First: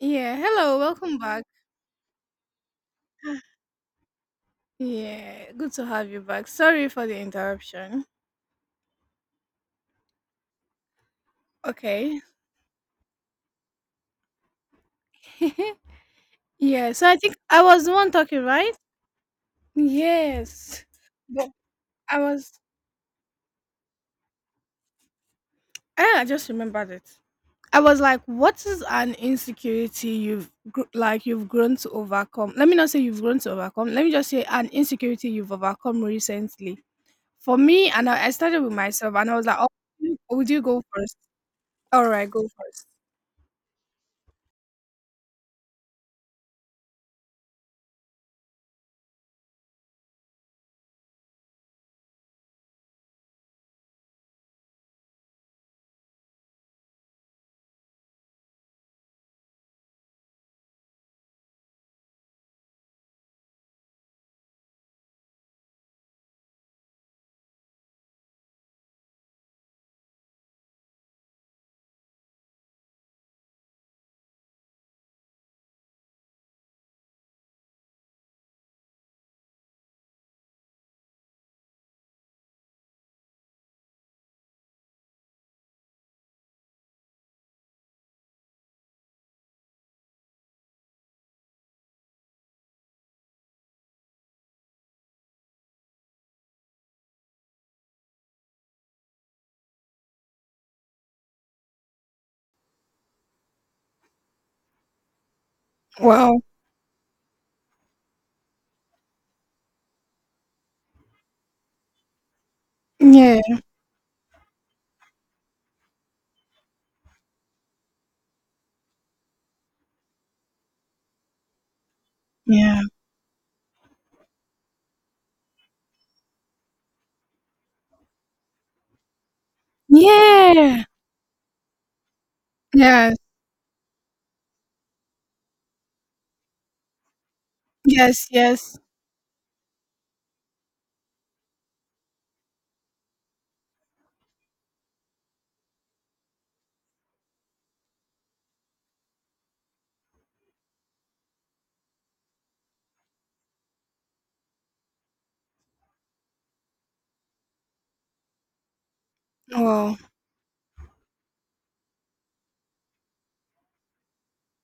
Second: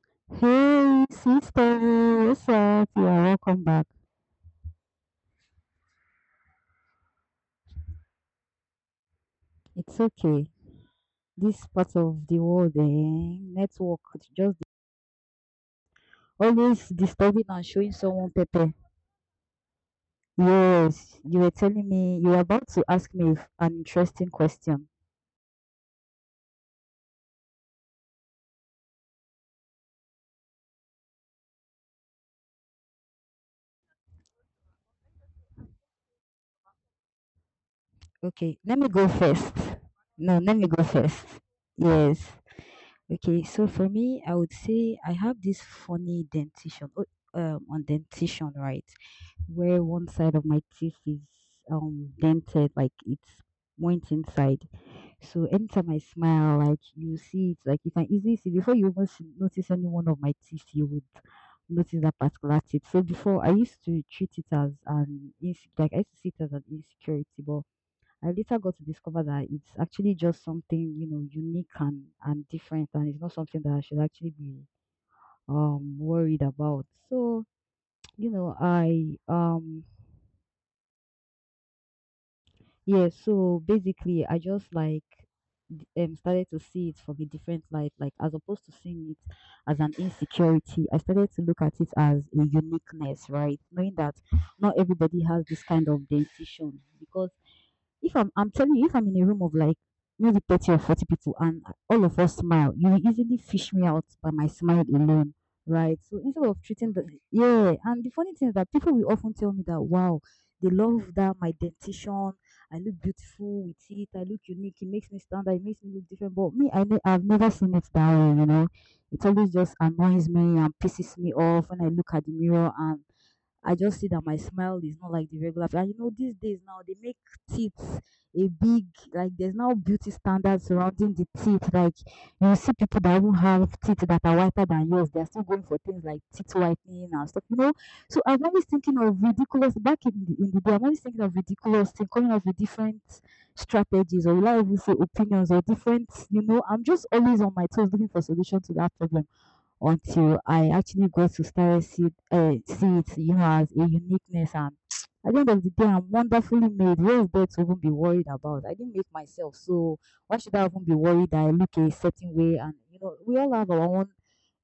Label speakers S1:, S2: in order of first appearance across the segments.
S1: Yeah, hello,
S2: Hey,
S1: welcome back.
S2: sister, what's up? Yeah, welcome back.
S1: Yeah, good to have you back. Sorry for the interruption.
S2: It's okay. This part
S1: Okay.
S2: of the world, network, it's just always
S1: Yeah, so I think
S2: disturbing
S1: I
S2: and
S1: was
S2: showing
S1: the one
S2: someone
S1: talking,
S2: pepper.
S1: right? Yes.
S2: Yes, you were
S1: But
S2: telling me
S1: I
S2: you were
S1: was,
S2: about to ask me an interesting question.
S1: I just remembered it. I was like, what is an insecurity like you've grown to overcome? Let me not say you've grown to overcome. Let me just say an insecurity you've overcome recently. For me, and I
S2: Okay,
S1: started with
S2: let me go
S1: myself, and I was
S2: first.
S1: like, oh,
S2: No,
S1: would
S2: let
S1: you
S2: me go
S1: go first?
S2: first.
S1: All
S2: Yes.
S1: right, go first.
S2: Okay, so for me, I would say I have this funny dentition, on dentition, right? Where one side of my teeth is dented, like it's went inside. So anytime I smile, like you see it, like you can easily see before you even see, notice any one of my teeth, you would notice that particular teeth. So before, I used to treat it as an like I used to see it as an insecurity, but I later got to discover that it's actually just something, you know, unique and different, and it's not something that I should actually be worried about. So, you know, I yeah, so basically I just like started to see it from a different light, like as opposed to seeing it as an insecurity, I started to look at it as a uniqueness, right? Knowing that not everybody has this kind of dentition, because if I'm telling you, if I'm in a room of like maybe 30 or 40 people and all of us smile, you will easily fish me out by my smile alone, right? So
S1: Well,
S2: instead of treating the, yeah. And the funny thing is that people will often tell me that, wow, they love that my dentition, I look
S1: yeah,
S2: beautiful with it, I look unique, it makes me stand out, it makes me look different. But me, I've never seen it that way, you know. It always just annoys me and pisses me off when I look at the mirror
S1: yeah.
S2: and I just see that my smile is not like the regular. And you know, these days now they make teeth a big like. There's now beauty standards
S1: Yeah.
S2: surrounding the teeth. Like you see people that
S1: Yes.
S2: even have teeth that are whiter than yours. They're still going for things like teeth whitening and stuff. You know. So
S1: Yes,
S2: I'm always
S1: yes.
S2: thinking of ridiculous back in the day. I'm always thinking of ridiculous things, coming up with different strategies, or will I even say opinions, or different. You know, I'm just always on my toes looking for solution to that problem until I actually got to start see it, you know, as a uniqueness. And at the end of the day, I'm wonderfully made. Where is there to even be worried about? I didn't make myself, so
S1: Wow.
S2: why should I even be worried that I look a certain way? And you know, we all have our own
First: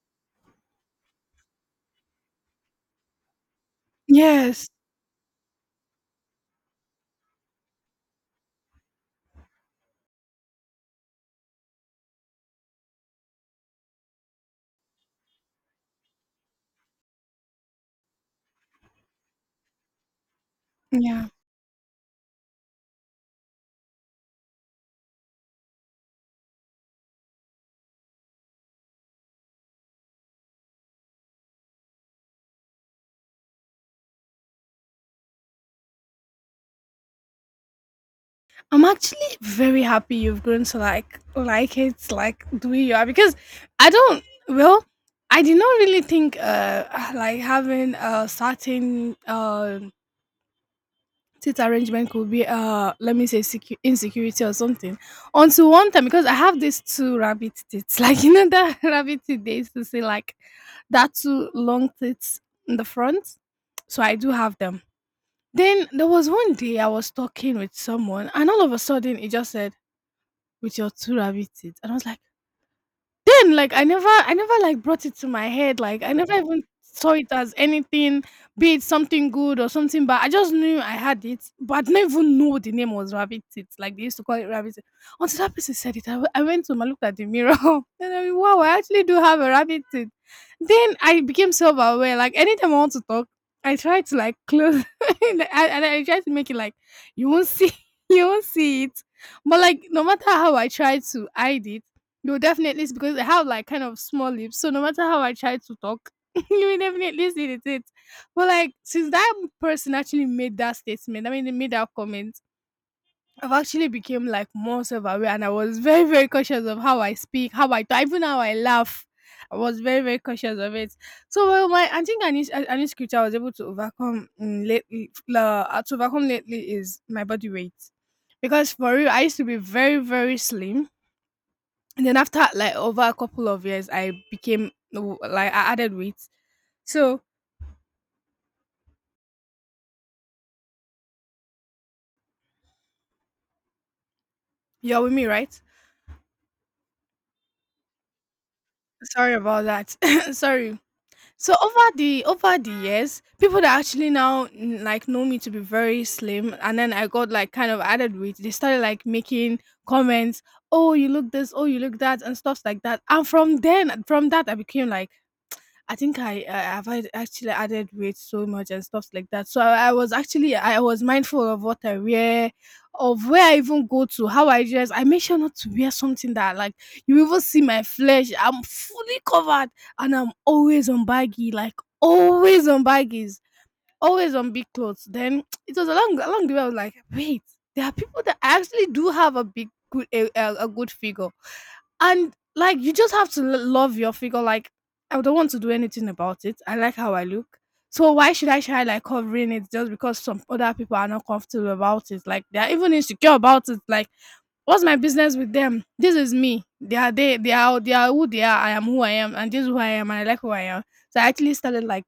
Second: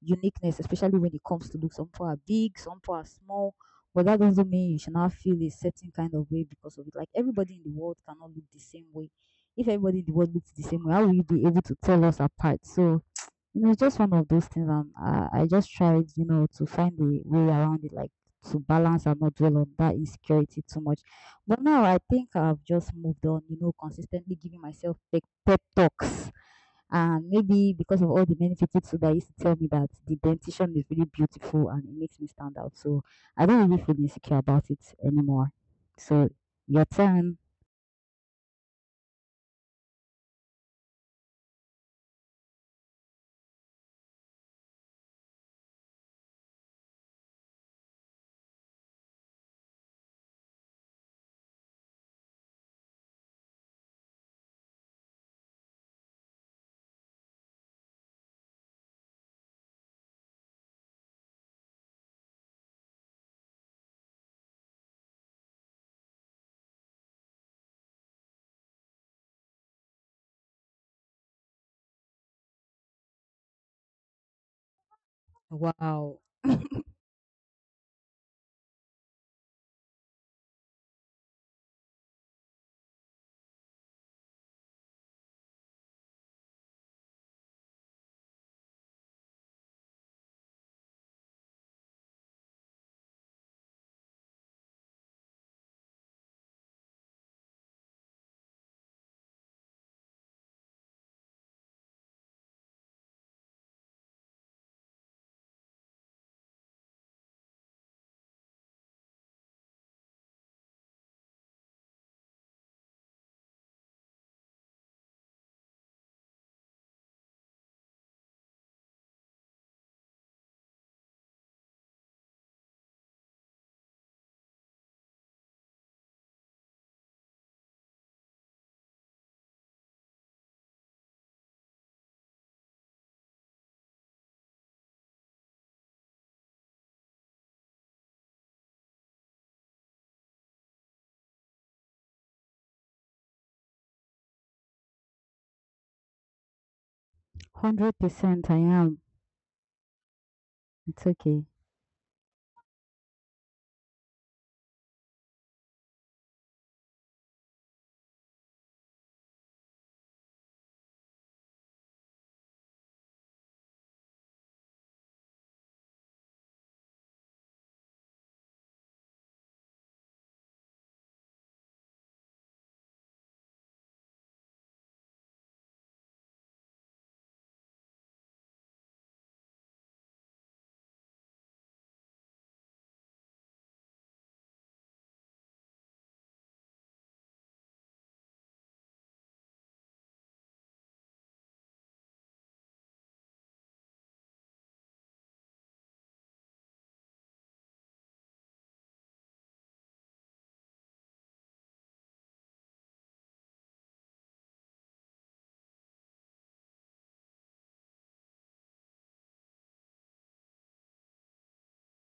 S2: uniqueness, especially when it comes to look. Some people are big, some people are small. But that doesn't
S1: Yes.
S2: mean you should not feel a certain kind of way because of it. Like everybody in the world cannot look the same way. If everybody in the world looks the same way, how will you be able to tell us apart? So it was just one of those things, and I just tried, you know, to find a way around it, like to balance and not dwell on that insecurity too much.
S1: Yeah.
S2: But now I think I've just moved on, you know, consistently giving myself pep talks. And maybe because of all the many people too that used to tell me that the dentition is really beautiful and it makes me stand out. So I don't really feel insecure about it anymore. So your turn.
S1: I'm actually very happy you've grown to like it, like the way you are. Because I don't well, I did not really think like having a certain seat arrangement could be, let me say, insecurity or something, until one time. Because I have these two rabbit teeth, like, you know that, rabbit teeth they used to say, like that two long teeth in the front. So I do have them. Then there was one day I was talking with someone, and all of a sudden it just said, with your two rabbit teeth, and I was like, then, like, I never, I never like brought it to my head. Like, I
S2: Wow.
S1: never even saw it as anything, be it something good or something. But I just knew I had it. But I didn't even know the name was rabbit teeth, like they used to call it rabbit teeth, until that person said it. I went to my, looked at the mirror, and I mean, wow, I actually do have a rabbit teeth. Then I became self-aware. Like, anytime I want to talk, I try to like close, and I try to make it like, you won't see, you won't see it. But, like, no matter how I try to hide it, no, definitely it's because I have like kind of small lips. So no matter how I try to talk, you will definitely see it. But like, since that person actually made that statement, I mean, they made that comment, I've actually became like more self aware, and I was very, very cautious of how I speak, how I talk, even how I laugh. I was very, very cautious of it. So, well, my I think I need scripture. I was able to overcome, lately, to overcome lately, is my body weight. Because for real, I used to be very, very slim, and then after like over a couple of years, I became like, I added weight. So, you're with me, right?
S2: One hundred percent I am.
S1: Sorry about that. Sorry.
S2: It's okay.
S1: So over the years, people that actually now, like, know me to be very slim, and then I got like kind of added weight, they started like making comments, "Oh, you look this. Oh, you look that," and stuff like that. And from then, from that, I became like, I think I have had actually added weight so much and stuff like that. So I was actually, I was mindful of what I wear, of where I even go to, how I dress. I make sure not to wear something that, like, you even see my flesh. I'm fully covered, and I'm always on baggy, like, always on baggies, always on big clothes. Then it was along the way I was like, wait, there are people that actually do have a big good a good figure, and like, you just have to love your figure. Like, I don't want to do anything about it. I like how I look. So why should I try like covering it, just because some other people are not comfortable about it? Like, they are even insecure about it. Like, what's my business with them? This is me. They are, they are who they are. I am who I am, and this is who I am, and I like who I am. So I actually started like,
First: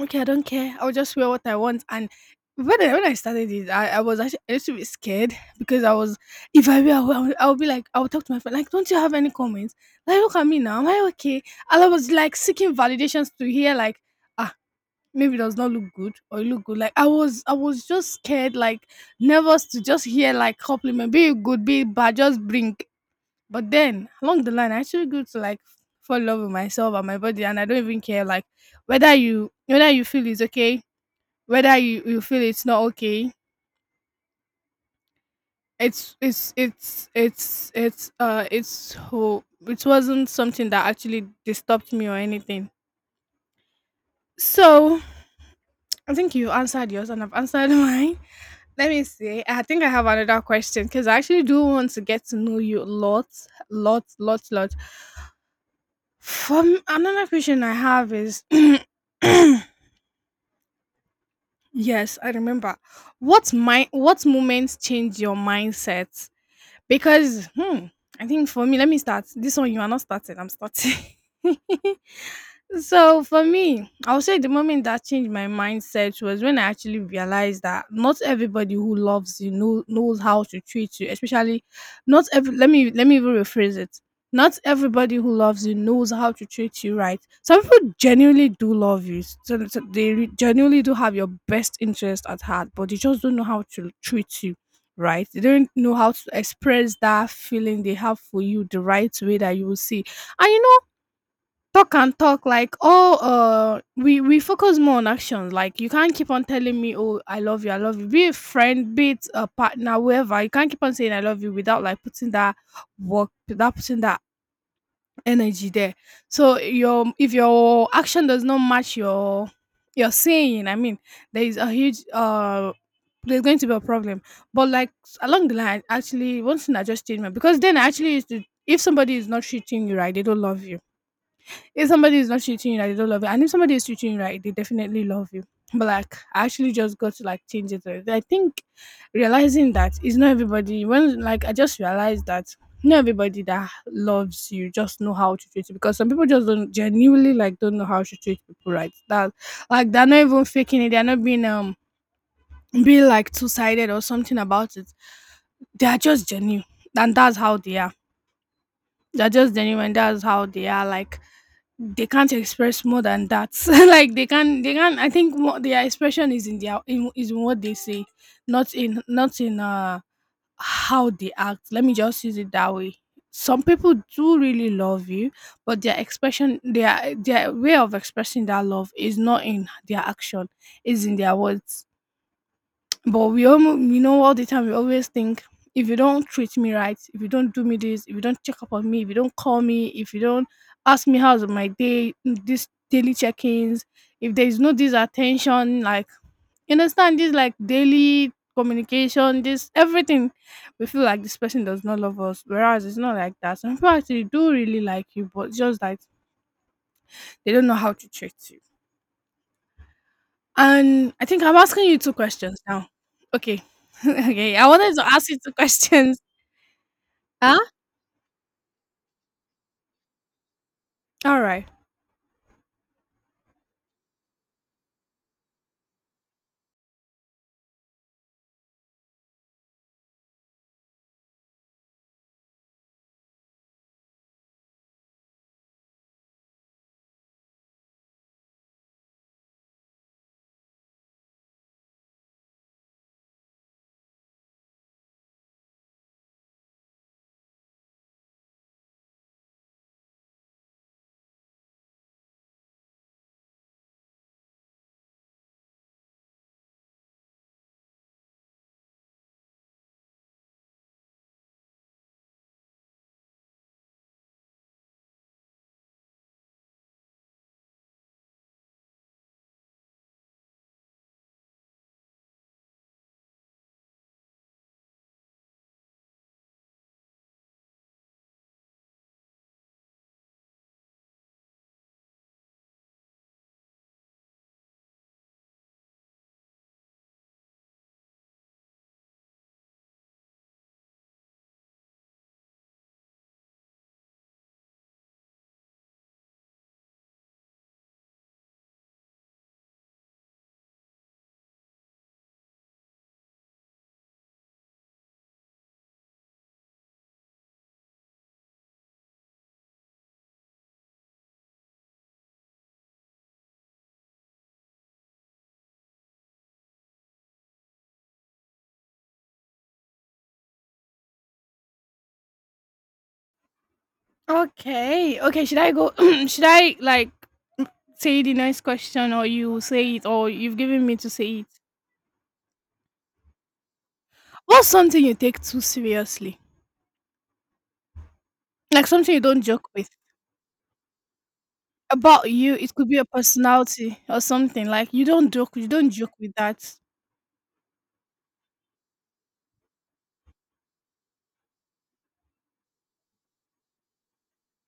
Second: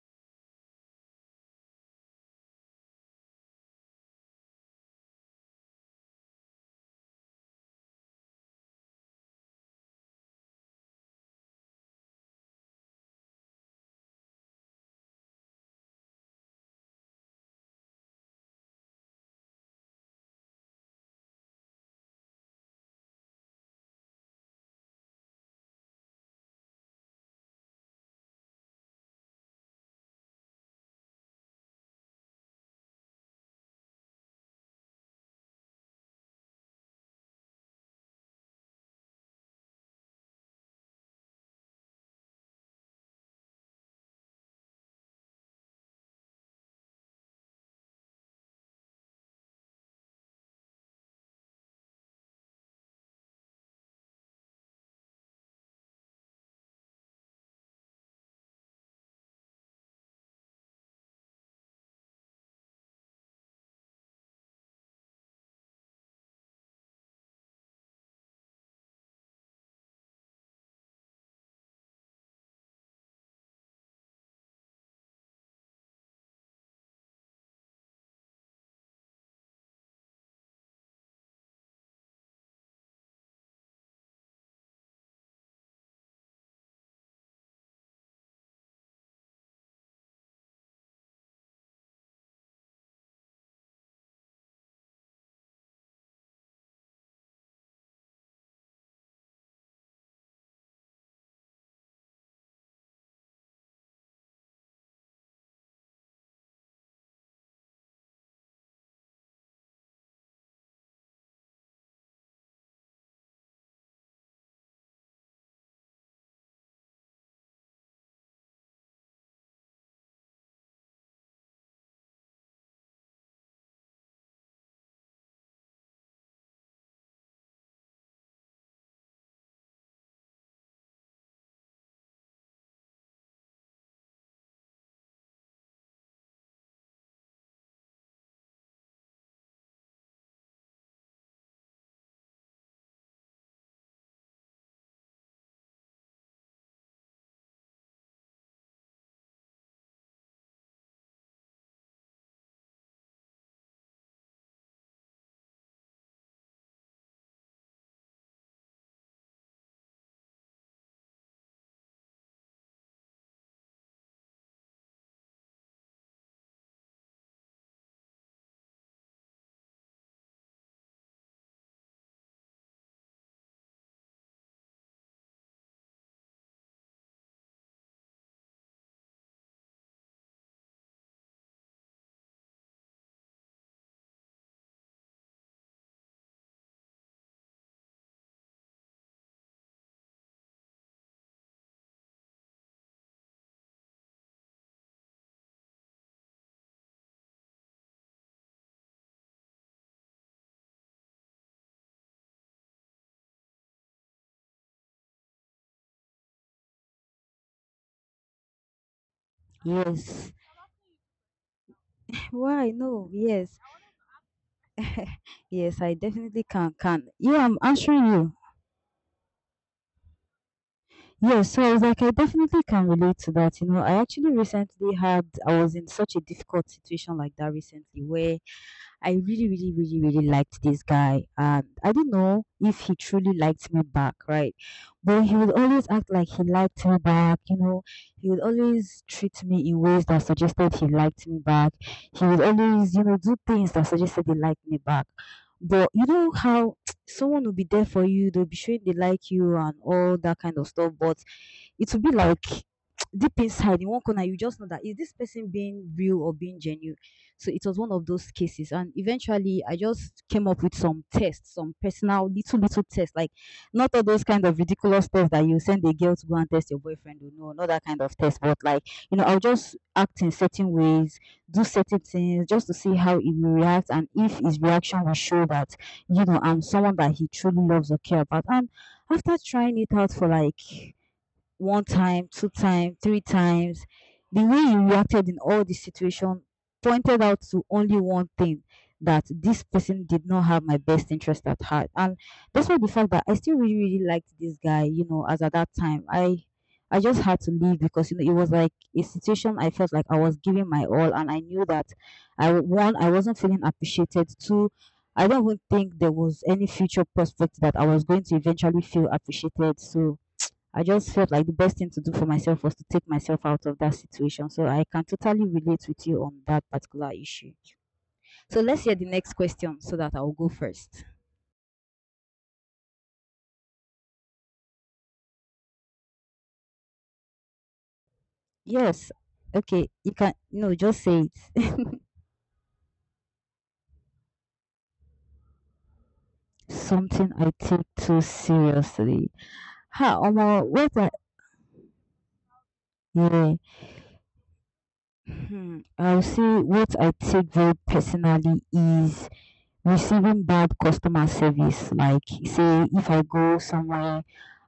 S1: okay, I don't care. I'll just wear what I want. And when I started it, I was actually a little bit scared, because I was, if I wear, I'll be like, I'll talk to my friend, like, don't you have any comments? Like, look at me now. Am I okay? And I was like seeking validations to hear, like, ah, maybe it does not look good, or it look good. Like, I was just scared, like, nervous to just hear, like, compliment, be it good, be it bad, just bring. But then along the line, I actually grew to like fall in love with myself and my body, and I don't even care like whether you feel it's okay, whether you feel it's not okay. It's who it wasn't something that actually disturbed me or anything. So, I think you answered yours, and I've answered mine. Let me see. I think I have another question, because I actually do want to get to know you a lot, lot, lot, lot. From another question I have is, yes, I remember. What my, what moments change your mindset? Because, hmm, I think for me, let me start. This one you are not starting, I'm starting. So for me, I'll say the moment that changed my mindset was when I actually realized that not everybody who loves you, know, knows how to treat you. Especially, not every. Let me even rephrase it. Not everybody who loves you knows how to treat you right. Some people genuinely do love you. So they genuinely do have your best interest at heart, but they just don't know how to treat you right. They don't know how to express that feeling they have for you the right way that you will see. And you know, talk and talk, like, oh, we focus more on actions. Like, you can't keep on telling me, oh, I love you, I love you, be a friend, be it a partner, whoever. You can't keep on saying I love you without like putting that work, without putting that energy there. So your, if your action does not match your saying, I mean, there is a huge there's going to be a problem. But like, along the line, actually, one thing I just changed, my, because then I actually used to, if somebody is not treating you right, they don't love you. If somebody is not treating you right, they don't love you. And if somebody is treating you right, they definitely love you. But like, I actually just got to like change it a little. I think realizing that it's not everybody. When like I just realized that not everybody that loves you just know how to treat you, because some people just don't genuinely like don't know how to treat people right. That, like, they're not even faking it. They're not being being like two sided or something about it. They are just genuine, and that's how they are. They're just genuine. That's how they are. Like, they can't express more than that, like they can, they can, I think what their expression is in their, in, is in what they say, not in, not in how they act. Let me just use it that way. Some people do really love you, but their expression, their way of expressing that love is not in their action, is in their words. But we almost, you know, all the time we always think, if you don't treat me right, if you don't do me this, if you don't check up on me, if you don't call me, if you don't ask me how's my day, this daily check-ins, if there is no this attention, like, you understand, this like daily communication, this everything, we feel like this person does not love us. Whereas it's not like that. Some people actually do really like you, but just like they don't know how to treat you.
S2: Yes.
S1: And I think I'm asking you two questions
S2: Why?
S1: now.
S2: No. Yes.
S1: Okay. Okay. I wanted to ask you two
S2: Yes, I
S1: questions.
S2: definitely can. Can yeah, I'm
S1: Huh?
S2: answering you.
S1: All
S2: Yes, so
S1: right.
S2: I was like, I definitely can relate to that. You know, I actually recently had, I was in such a difficult situation like that recently where I really, really, really, really liked this guy. And I do not know if he truly liked me back, right? But he would always act like he liked me back, you know. He would always treat me in ways that suggested he liked me back. He would always, you know, do things that suggested he liked me back. But you know how someone will be there for you, they'll be showing they like you and all that kind of stuff, but it will be like deep inside in one corner you just know that, is this person being real or being genuine? So it was one of those cases, and eventually I just came up with some tests, some personal little tests, like not all those kind of ridiculous stuff that you send a girl to go and test your boyfriend, or no, not that kind of test, but like, you know, I'll just act in certain ways, do certain things just to see how he will react, and if his reaction will show that, you know, I'm someone that he truly loves or care about. And after trying it out for like one time, two times, three times, the way you reacted in all the situation pointed out to only one thing: that this person did not have my best interest at heart. And despite the fact that I still really, really liked this guy, you know, as at that time, I just had to leave, because you know it was like a situation I felt like I was giving my all, and I knew that one, I wasn't feeling appreciated. Two, I don't even think there was any future prospect that I was going to eventually feel appreciated. So I just felt like the best thing to do for myself was to take myself out of that situation. So I can totally relate with you on that particular issue. So let's hear the next question so that I'll go first.
S1: Okay. Okay. Should I go? Should I like say the next
S2: Yes.
S1: question, or you
S2: Okay.
S1: say it,
S2: You
S1: or
S2: can,
S1: you've
S2: no,
S1: given me
S2: just
S1: to
S2: say
S1: say it?
S2: it.
S1: What's something you take too seriously?
S2: Something I take too
S1: Like, something you
S2: seriously.
S1: don't joke with?
S2: Ha, Omo, what I,
S1: About you, it could be a
S2: yeah.
S1: personality or something. Like you don't joke
S2: I'll
S1: with
S2: say
S1: that.
S2: what I take very personally is receiving bad customer service. Like say if I go somewhere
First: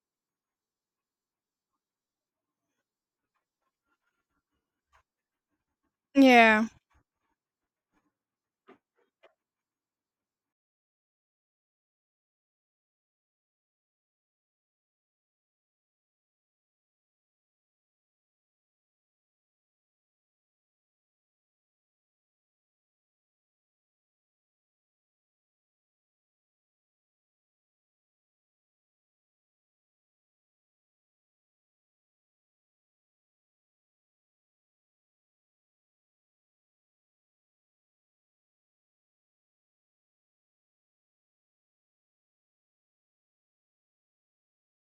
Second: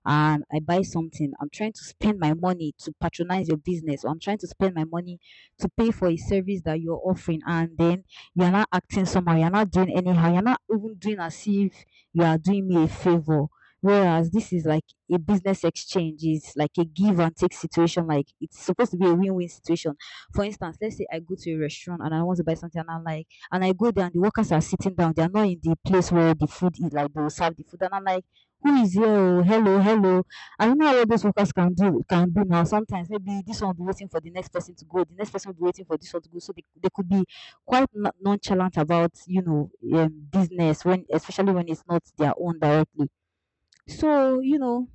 S2: and I buy something, I'm trying to spend my money to patronize your business, or I'm trying to spend my money to pay for a service
S1: Yeah.
S2: that you're offering, and then you're not acting somehow, you're not doing anyhow, you're not even doing as if you are doing me a favor. Whereas this is like a business exchange, is like a give and take situation, like it's supposed to be a win win situation. For instance, let's say I go to a restaurant and I want to buy something, and I'm like, and I go there and the workers are sitting down. They are not in the place where the food is, like they will serve the food. And I'm like, who is here? Oh, hello, hello. I don't know what those workers can do now. Sometimes maybe this one will be waiting for the next person to go, the next person will be waiting for this one to go. So they could be quite nonchalant about, you know, business when especially when it's not their own directly. So, you know,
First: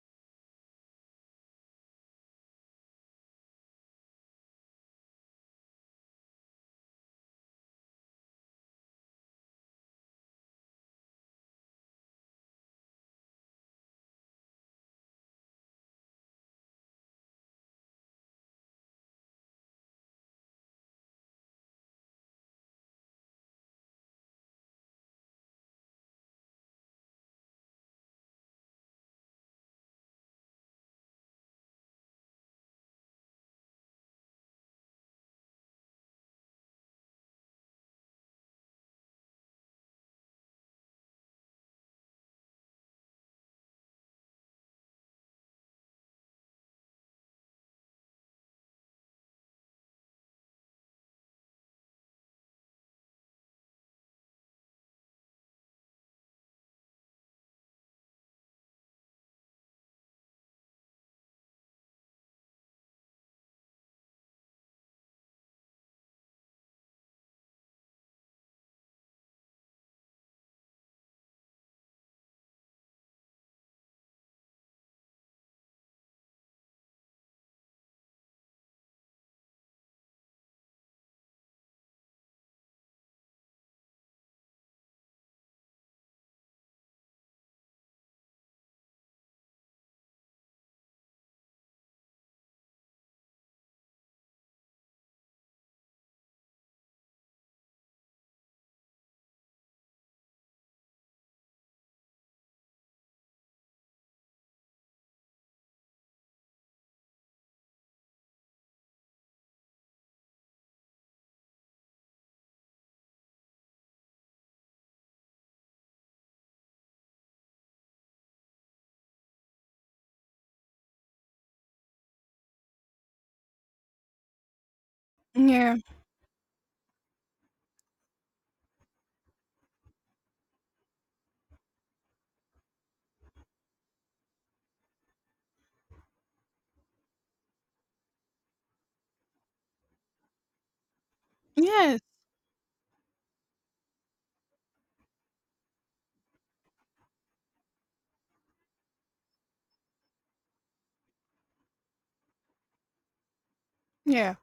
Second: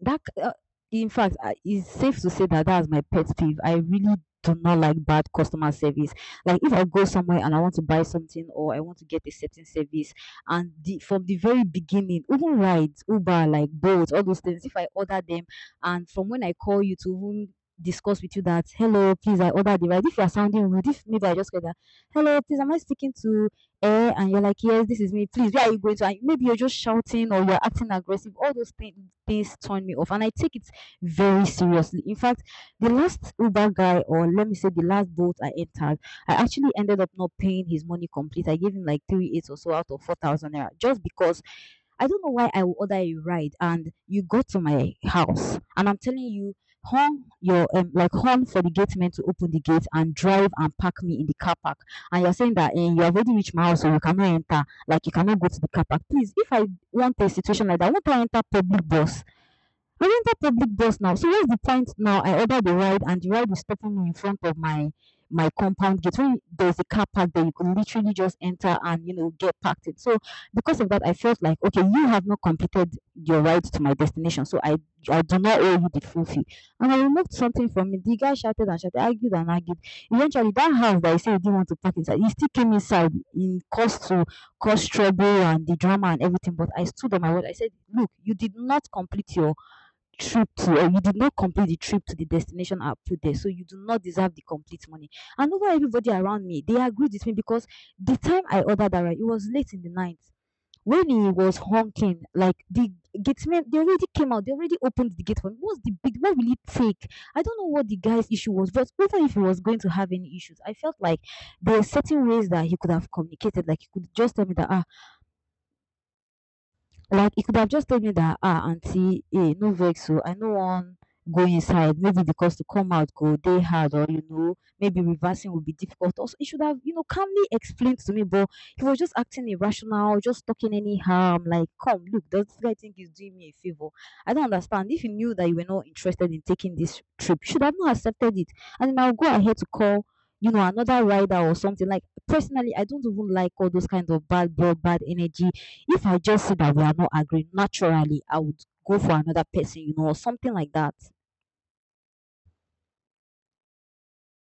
S2: that in fact it's safe to say that that's my pet peeve. I really do not like bad customer service. Like if I go somewhere and I want to buy something, or I want to get a certain service, and the, from the very beginning, even rides, Uber, like Bolt, all those things, if I order them, and from when I call you to even discuss with you that, hello, please, I ordered the ride, if you are sounding rude, if maybe I just get that, hello, please, am I speaking to air, and you're like, yes, this is me. Please, where are you going to? And maybe you're just shouting or you're acting aggressive. All those things turn me off, and I take it very seriously. In fact, the last Uber guy, or let me say, the last boat I entered, I actually ended up not paying his money complete. I gave him like three eight or so out of 4,000 naira, just because I don't know why I will order a ride and you go to my house and I'm telling you, horn your like horn for the gate man to open the gate and drive and park me in the car park. And you're saying that you have already reached my house, so you cannot enter. Like you cannot go to the car park. Please, if I want a situation like that, won't I enter public bus? I enter public bus now. So what's the point now? I order the ride and the ride is stopping me in front of my compound gate. When there's a car park there, you could literally just enter and get parked it. So because of that, I felt like okay, you have not completed your ride to my destination, so I do not owe you the full fee. And I removed something from it. The guy shouted and shouted, argued and argued. Eventually, that house that he said he didn't want to park inside, he still came inside in cause to cause trouble and the drama and everything. But I stood on my word. I said, look, you did not complete your trip to or you did not complete the trip to the destination I put there, so you do not deserve the complete money. And over everybody around me, they agreed with me because the time I ordered that right, it was late in the night. When he was honking, like the gateman, they already came out, they already opened the gate for me. What's the big? What will it take? I don't know what the guy's issue was, but even if he was going to have any issues, I felt like there are certain ways that he could have communicated. Like he could just tell me that ah, like he could have just told me that ah auntie, eh, no vex so I no wan go inside. Maybe because to come out go day hard or maybe reversing will be
S1: Yeah.
S2: difficult. Also, he should have, calmly explained to me, but he was just acting irrational, just talking anyhow. I'm like, come, look, does this guy think he's doing me a favor? I don't understand. If you knew that you were not interested in taking this trip, you should have not accepted it. And then I'll go ahead to call another rider or something
S1: Yes.
S2: like personally I don't even like all those kind of bad blood bad energy. If I just see that we are not agreeing, naturally I would go for another person, or something like that.
S1: Yeah.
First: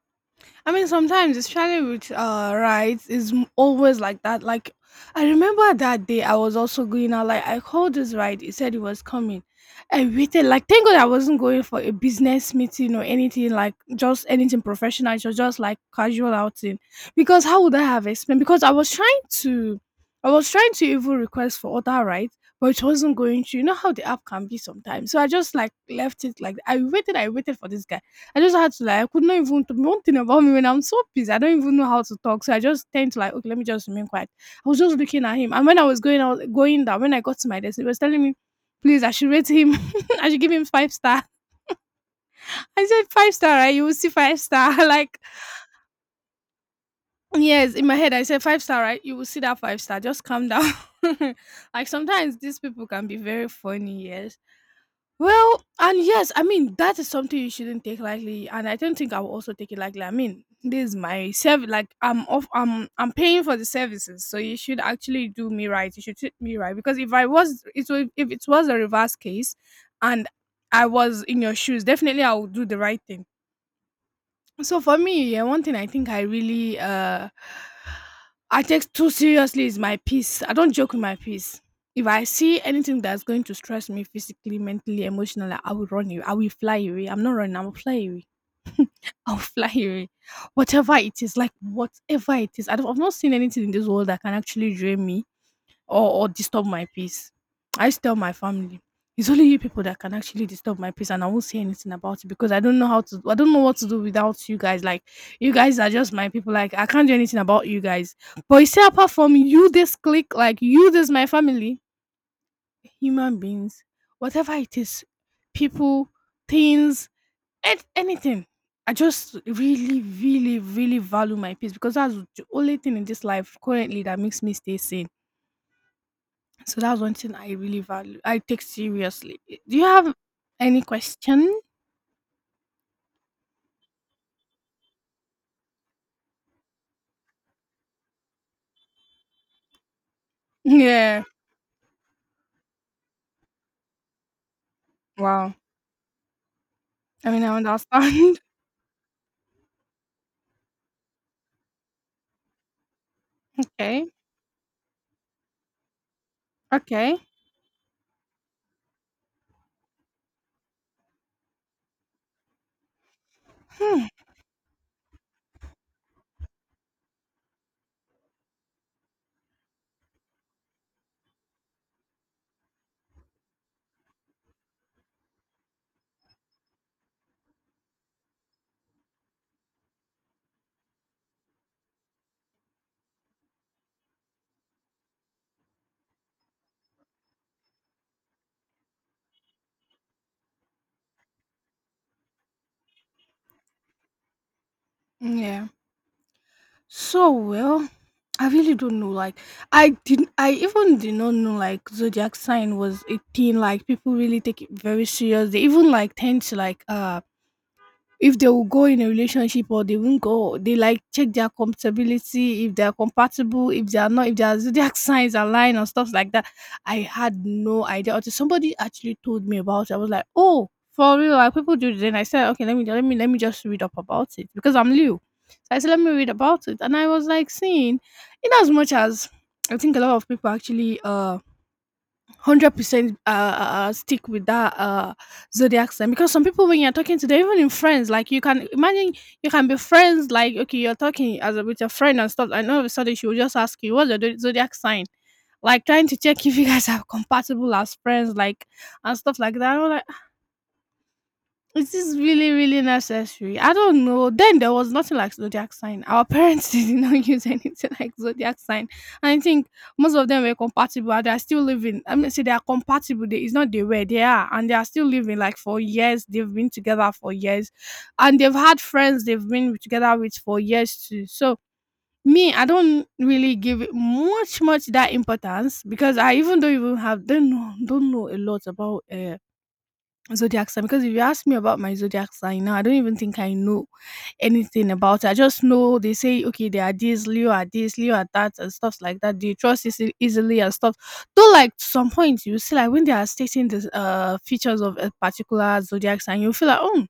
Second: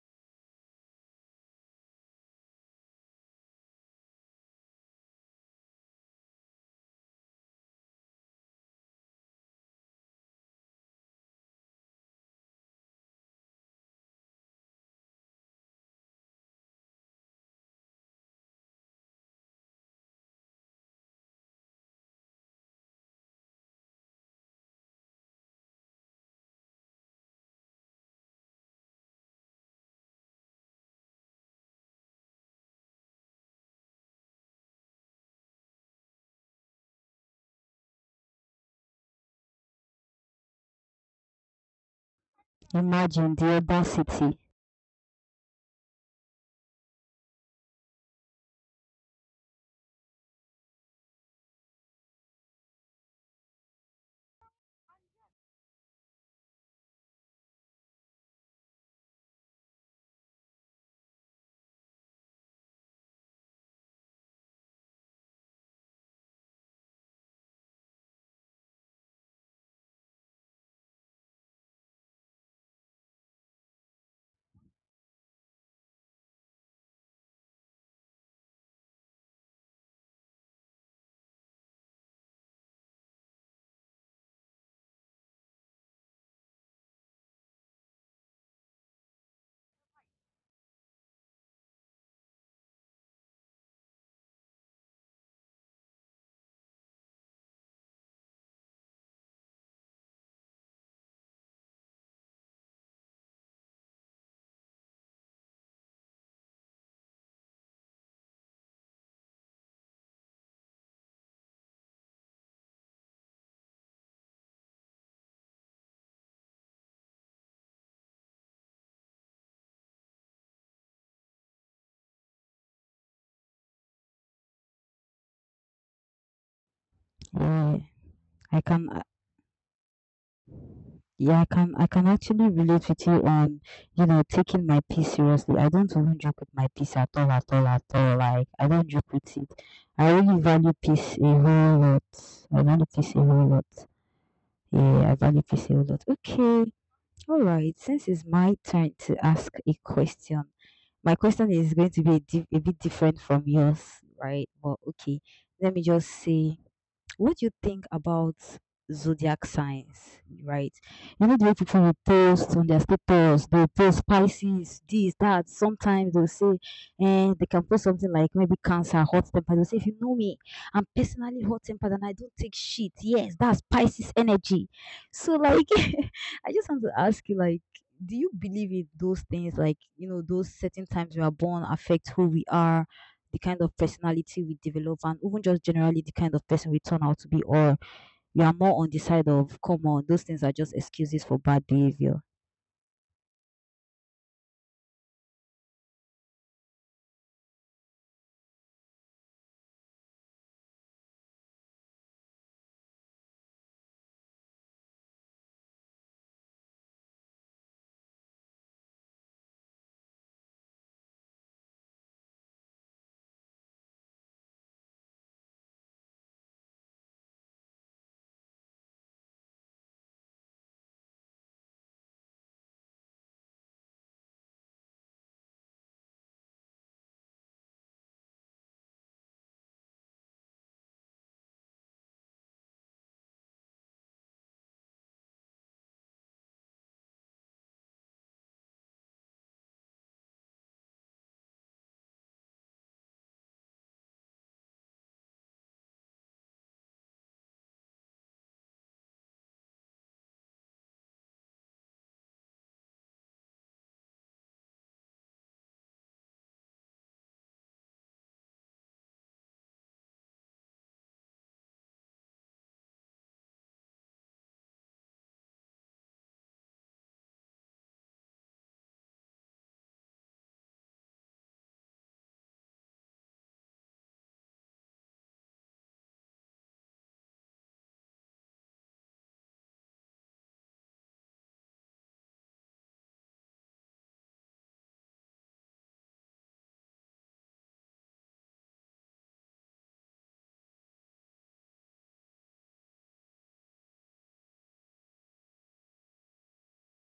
S1: I mean, sometimes especially with rides is always like that. Like, I remember that day I was also going out. Like, I called this ride. It said it was coming. I waited. Like thank God I wasn't going for a business meeting or anything like just anything professional. It was just like casual outing. Because how would I have explained? Because I was trying to even request for other rides. But it wasn't going to. You know how the app can be sometimes. So I just like left it like I waited. I waited for this guy. I just had to like I could not even t one thing about me: when I'm so pissed, I don't even know how to talk, so I just tend to like, "Okay, let me just remain quiet." I was just looking at him, and when I was going out going down, when I got to my desk, he was telling me, "Please, I should rate him. I should give him 5 star." I said,
S2: Imagine
S1: "5
S2: the
S1: star, right? You will see
S2: audacity.
S1: 5 star." Like, yes, in my head I said, "5 star, right? You will see that 5 star. Just calm down." Like, sometimes these people can be very funny, yes. Well, and yes, I mean that is something you shouldn't take lightly, and I don't think I will also take it lightly. I mean, this is my service. Like I'm off. I'm paying for the services, so you should actually do me right. You should treat me right, because if I was, if it was a reverse case, and I was in your shoes, definitely I would do the right thing. So for me, yeah, one thing I think I really I take too seriously is my peace. I don't joke with my peace. If I see anything that's going to stress me physically, mentally, emotionally, I will run away. I will fly away. I'm not running. I will fly away. I'll fly away. Whatever it is, like whatever it is, I don't, I've not seen anything in this world that can actually drain me or disturb my peace. I used to tell my family, it's only you people that can actually disturb my peace, and I won't say anything about it because I don't know how to. I don't know what to do without you guys. Like, you guys are just my people. Like, I can't do anything about you guys. But you see, apart from you, this clique, like you, this my family, human beings, whatever it is, people, things, anything. I just really, really, really value my peace because that's the only thing in this life currently that makes me stay sane. So that's one thing I
S2: Yeah,
S1: really value. I
S2: I
S1: take
S2: can.
S1: seriously. Do you have any
S2: Yeah, I
S1: question?
S2: can. I can actually relate with you on, taking my peace seriously. I don't even joke with my peace at all, at all, at all. Like I don't joke with it. I really value peace
S1: Yeah.
S2: a whole lot. I value peace a whole lot. Yeah, I value
S1: Wow.
S2: peace a whole lot. Okay.
S1: I
S2: All
S1: mean, I
S2: right, since it's
S1: understand.
S2: my turn to ask a question, my question is going to be a, a bit different from yours,
S1: Okay.
S2: right? But okay, let me just say,
S1: Okay.
S2: what do you think about zodiac signs, right? You know the way people will post on their status, they'll post
S1: Hmm.
S2: Pisces, this, that. Sometimes they'll say, and they can post something like maybe Cancer, hot temper. They'll say, if you know me, I'm personally hot tempered and I don't take shit. Yes, that's Pisces energy. So like, I just want to ask you, like, do you believe in those things? Like, those certain times we are born affect who we are, the kind of personality we develop, and even just generally the kind of person we turn out to be, or we are more on the side of, come on, those things are just excuses for bad behavior.
S1: Yeah. So well, I really don't know. Like, I didn't. I even did not know like zodiac sign was a thing. Like, people really take it very serious. They even like tend to like uh, if they will go in a relationship or they won't go, they like check their compatibility, if they are compatible, if they are not, if their zodiac signs align, lying or stuff like that. I had no idea until somebody actually told me about it. I was like, oh, for real, like people do this? And I said, okay, let me just read up about it because I'm new. So I said, let me read about it, and I was like seeing, in as much as I think a lot of people actually 100% stick with that uh, zodiac sign, because some people when you're talking to them even in friends, like you can imagine, you can be friends, like okay, you're talking as a, with your friend and stuff, and all of a sudden she will just ask you, what's your zodiac sign? Like trying to check if you guys are compatible as friends, like, and stuff like that. I'm like, it is really, really necessary? I don't know. Then there was nothing like zodiac sign. Our parents did not use anything like zodiac sign. And I think most of them were compatible. And they are still living. I mean, see, they are compatible. They, it's not they were. They are, and they are still living. Like for years, they've been together for years, and they've had friends they've been together with for years too. So me, I don't really give it much, much that importance, because I even don't even have don't know a lot about zodiac sign. Because if you ask me about my zodiac sign now, I don't even think I know anything about it. I just know they say, okay, they are this, Leo are this, Leo are that, and stuff like that. They trust easily and stuff. Though, like some point, you see, like when they are stating the features of a particular zodiac sign, you feel like, oh,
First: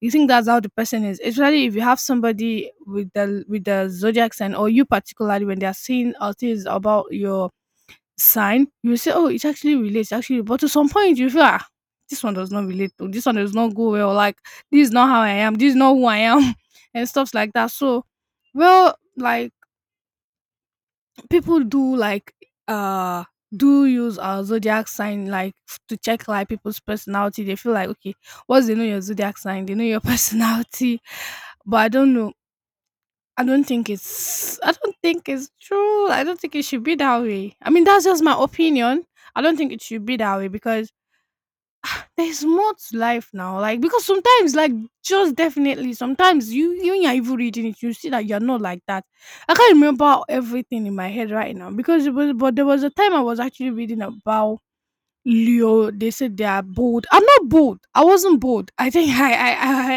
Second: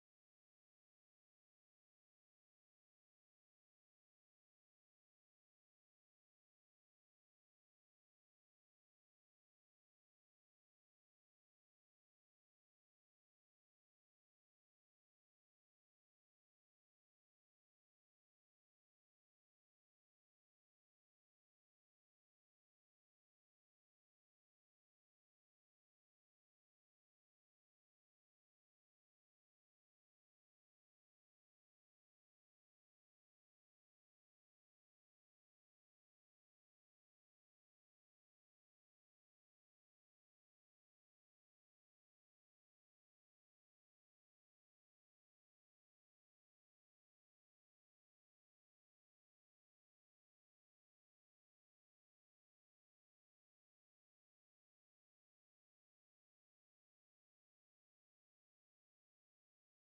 S1: you think that's how the person is. Especially if you have somebody with the zodiac sign, or you particularly when they are saying things about your sign, you will say, "Oh, it actually relates, actually." But to some point, you feel, "Ah, this one does not relate to, this one does not go well. Like this is not how I am. This is not who I am," and stuffs like that. So, well, like people do like uh, do use our zodiac sign like to check like people's personality. They feel like, okay, once they know your zodiac sign, they know your personality. But I don't know. I don't think it's true. I don't think it should be that way. I mean, that's just my opinion. I don't think it should be that way because there's more to life now. Like because sometimes, like just definitely, sometimes you even, you're even reading it, you see that you're not like that. I can't remember everything in my head right now because it was, but there was a time I was actually reading about Leo. They said they are bold. I'm not bold. I wasn't bold. I think I I I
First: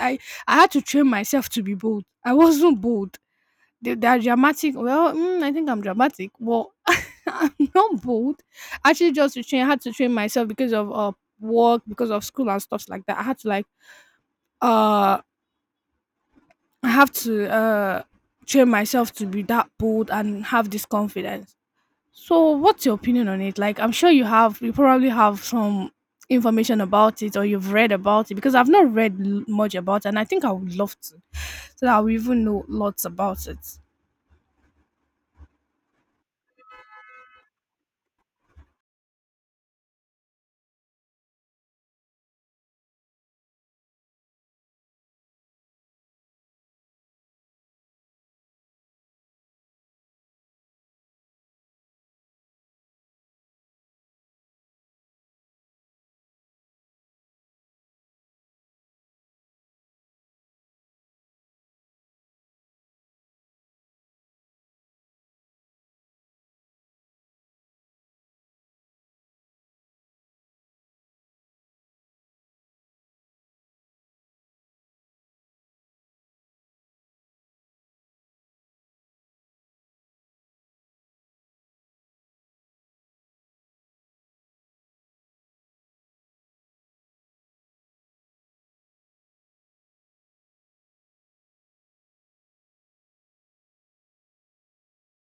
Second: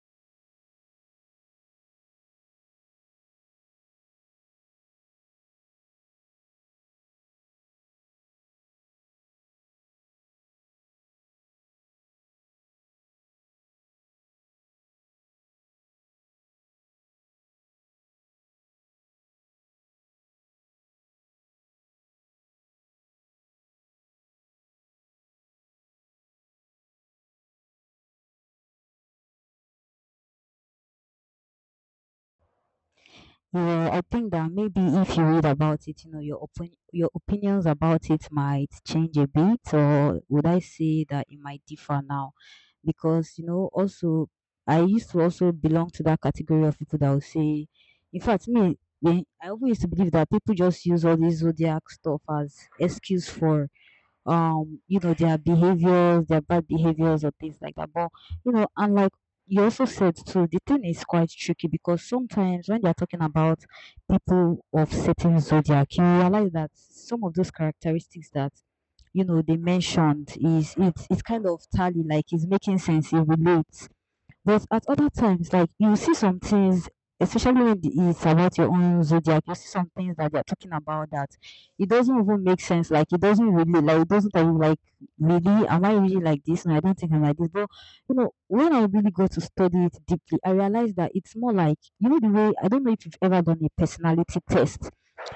S1: I I, I had to train myself to be bold. I wasn't bold. They are dramatic. Well, mm, I think I'm dramatic. Well, I'm not bold. Actually, just to train, I had to train myself because of work, because of school and stuff like that. I had to like uh, I have to uh, train myself to be that bold and have this confidence. So, what's your opinion on it? Like, I'm sure you have, you probably have some information about it, or you've read about it, because I've not read much about it, and I think I would love to, so that I will even know lots about it.
S2: Yeah, I think that maybe if you read about it, your your opinions about it might change a bit, or would I say that it might differ now, because also, I used to also belong to that category of people that would say, in fact, me I always used to believe that people just use all this zodiac stuff as excuse for their behaviors, their bad behaviors or things like that. But and like, you also said too, the thing is quite tricky because sometimes when they're talking about people of certain zodiac, you realize that some of those characteristics that they mentioned is, it's kind of tally, like it's making sense, it relates. But at other times, like you see some things, especially when it's about your own zodiac, you see some things that they're talking about that it doesn't even make sense. Like it doesn't really, like it doesn't tell you, like, really, am I really like this? No, I don't think I'm like this. But when I really go to study it deeply, I realize that it's more like, you know the way, I don't know if you've ever done a personality test.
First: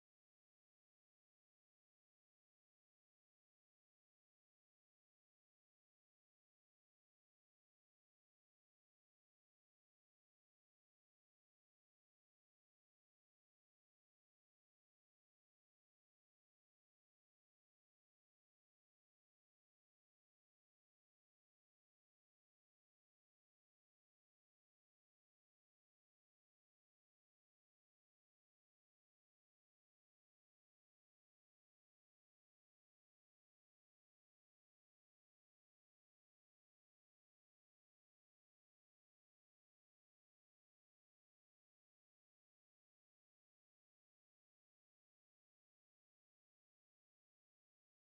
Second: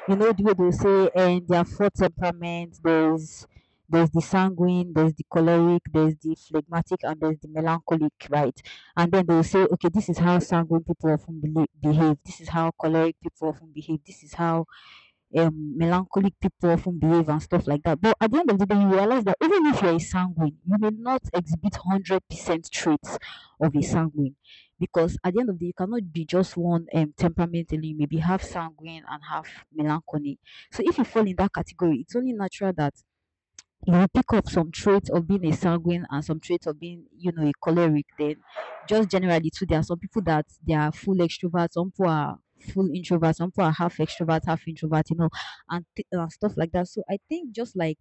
S2: You know the way they say, and there are four temperaments. There's the sanguine, there's the choleric, there's the phlegmatic, and there's the melancholic, right? And then they'll say, okay, this is how sanguine people often behave, this is how choleric people often behave, this is how um, melancholic people often behave and stuff like that. But at the end of the day, you realize that even if you're a sanguine, you may not exhibit 100% traits of a sanguine. Because at the end of the day, you cannot be just one temperament alone. You maybe half sanguine and half melancholy. So if you fall in that category, it's only natural that you pick up some traits of being a sanguine and some traits of being, a choleric. Then, just generally too, there are some people that they are full extroverts, some people are full introverts, some people are half extrovert, half introvert, and and stuff like that. So I think just like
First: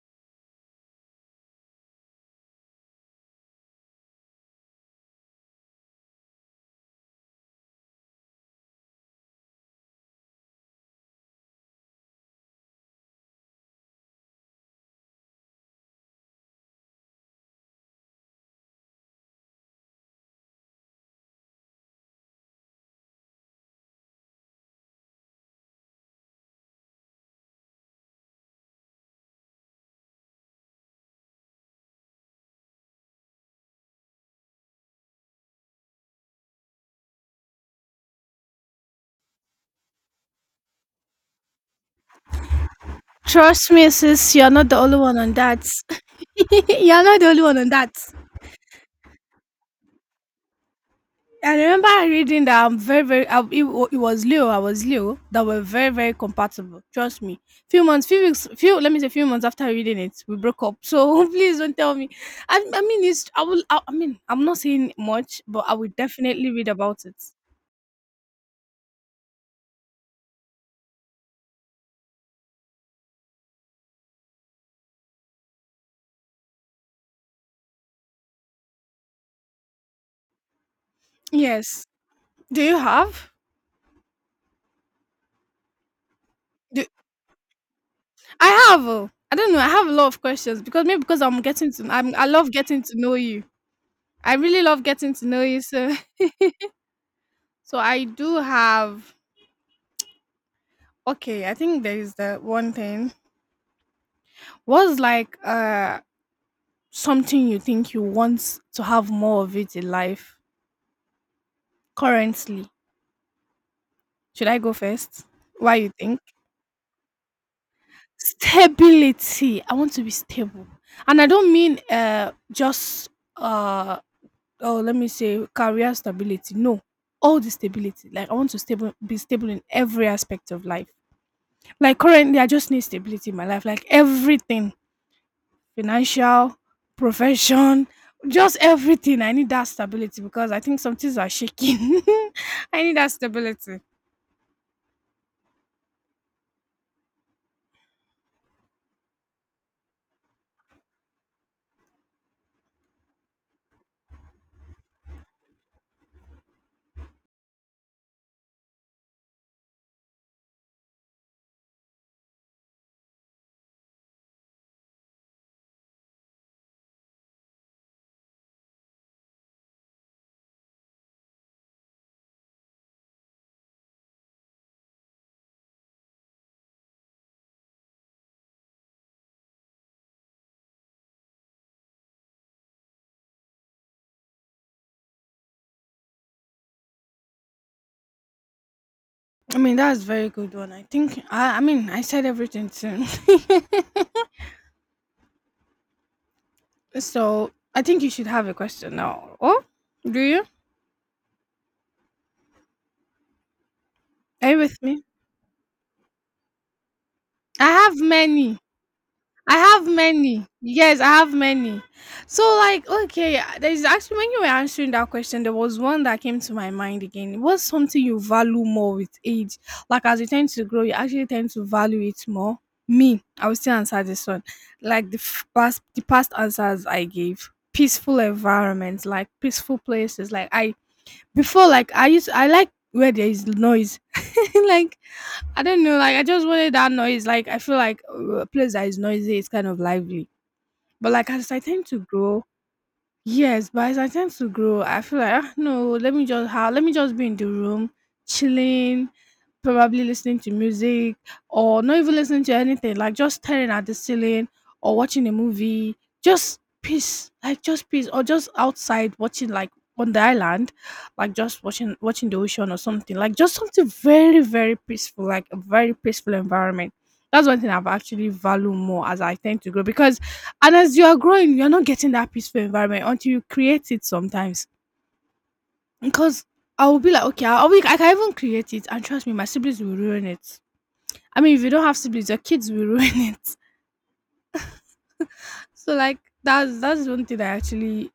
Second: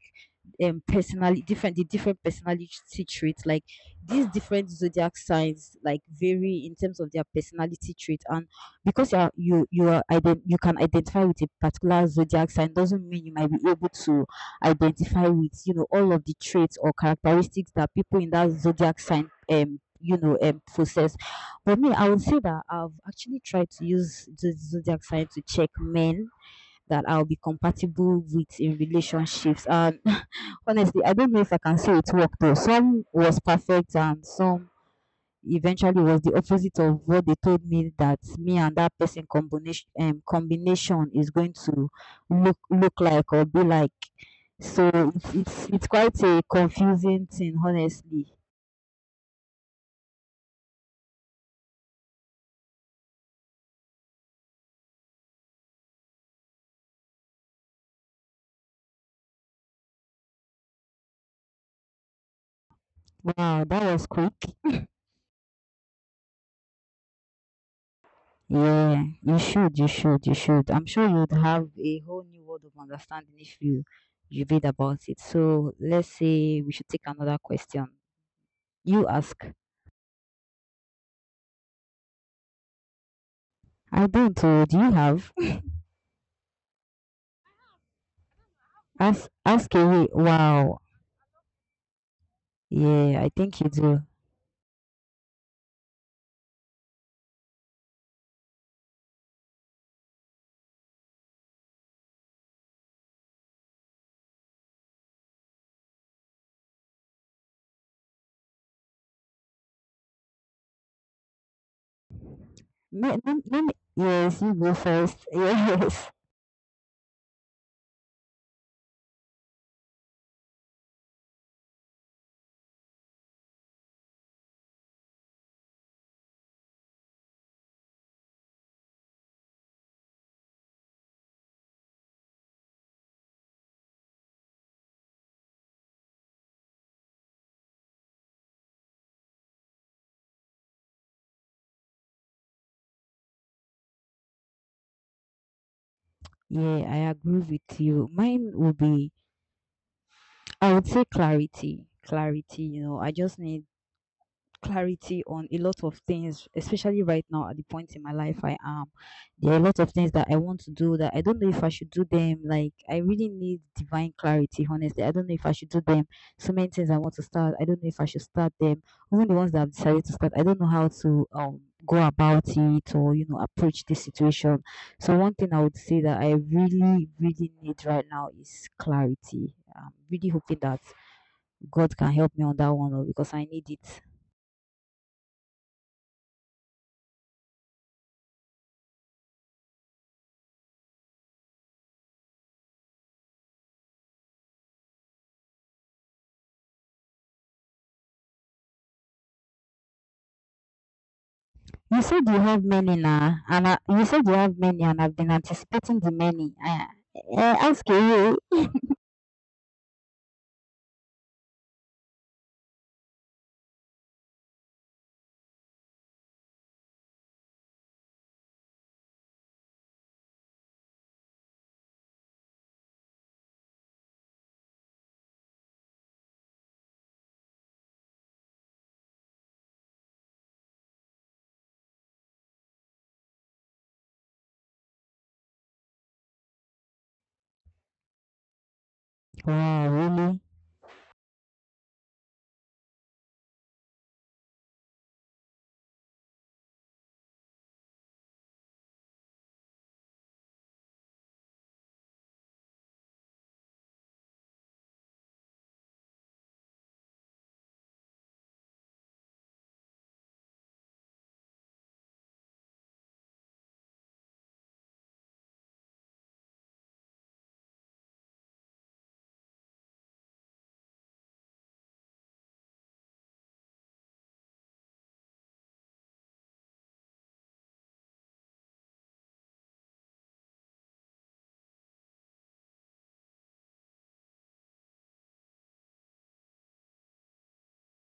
S2: personality different the different personality traits, like these different zodiac signs, like vary in terms of their personality trait. And because you are, you are you can identify with a particular zodiac sign doesn't mean you might be able to identify with all of the traits or characteristics that people in that zodiac sign possess. But me, I would say that I've actually tried to use the zodiac sign to check men that I'll be compatible with in relationships. And honestly, I don't know if I can say it worked though. Some was perfect and some eventually was the opposite of what they told me, that me and that person combination combination is going to look like or be
S1: Trust me,
S2: like.
S1: sis, you're not the
S2: So
S1: only one on
S2: it's,
S1: that.
S2: it's quite a
S1: You're not
S2: confusing
S1: the only
S2: thing,
S1: one on that.
S2: honestly.
S1: I remember reading that I'm very, very, it was Leo, I was Leo, that were very, very compatible. Trust me. Few months, few weeks, few, let me say, few months after reading it, we broke up. So please don't tell me.
S2: Wow, that
S1: I
S2: was
S1: mean,
S2: quick.
S1: I'm not saying much, but I will definitely read about it.
S2: Yeah, you should, you should, you should. I'm sure you'd have a whole new world of understanding if you read about it. So let's say we should take another question. You ask.
S1: Yes. Do you have?
S2: I don't. Oh, do you have?
S1: Do, I have. Oh,
S2: Ask,
S1: I don't know. I
S2: ask
S1: have a
S2: away.
S1: lot of questions,
S2: Wow.
S1: because maybe because I'm, I love getting to know
S2: Yeah, I
S1: you.
S2: think you do.
S1: I really love getting to know you, so so I do have, okay, I think there is the one thing. What's like uh, something you think you want to have more of it in life currently?
S2: Me, me, me, yes,
S1: Should
S2: you
S1: I go
S2: go first.
S1: first? Why you
S2: Yes.
S1: think? Stability. I want to be stable. And I don't mean uh, just uh, oh let me say career stability. No. All the stability. Like I want to stable be stable in every aspect of life. Like currently, I just need stability in my life. Like everything, financial, profession, just everything. I need that stability because I think some things are shaking. I need that stability.
S2: Yeah, I agree with you. Mine would be, I would say clarity. Clarity, I just need clarity on a lot of things, especially right now at the point in my life I am. There are a lot of things that I want to do that I don't know if I should do them. Like, I really need divine clarity, honestly. I don't know if I should do them. So many things I want to start, I don't know if I should start them. Even the ones that I've decided to start, I don't know how to go about it or approach this situation. So one thing I would say that I really, really need right now is clarity. I'm really hoping that God can help me on that one oh, because I need it.
S1: I mean, that's very good one. I think. I mean, I said everything soon. so I think you should have a question now. Oh, do you?
S2: You said you have many now, and I, you said you
S1: Are
S2: have
S1: you
S2: many,
S1: with
S2: and
S1: me?
S2: I've been anticipating the many. I
S1: I
S2: ask
S1: have
S2: you.
S1: many. I have many. Yes, I have many. So, like, okay, there's actually, when you were answering that question, there was one that came to my mind again. What's something you value more with age? Like, as you tend to grow, you actually tend to value it more. Me, I will still answer this one. Like the the past answers I gave, peaceful environments, like peaceful places. Like I before, I like where there is noise. Like I don't know, like I just wanted that noise. Like I feel like a place that is noisy is kind of
S2: Wow,
S1: lively,
S2: really?
S1: but like as I tend to grow, yes, but as I tend to grow, I feel like ah, no, let me just how, let me just be in the room, chilling, probably listening to music, or not even listening to anything, like just staring at the ceiling or watching a movie. Just peace, like just peace, or just outside watching like on the island, like just watching the ocean or something. Like just something very very peaceful, like a very peaceful environment. That's one thing I've actually value more as I tend to grow, because, and as you are growing, you're not getting that peaceful environment until you create it sometimes. Because I will be like, okay, I'll be, I can even create it, and trust me, my siblings will ruin it. I mean, if you don't have siblings, your kids will ruin it. So like that's one thing I actually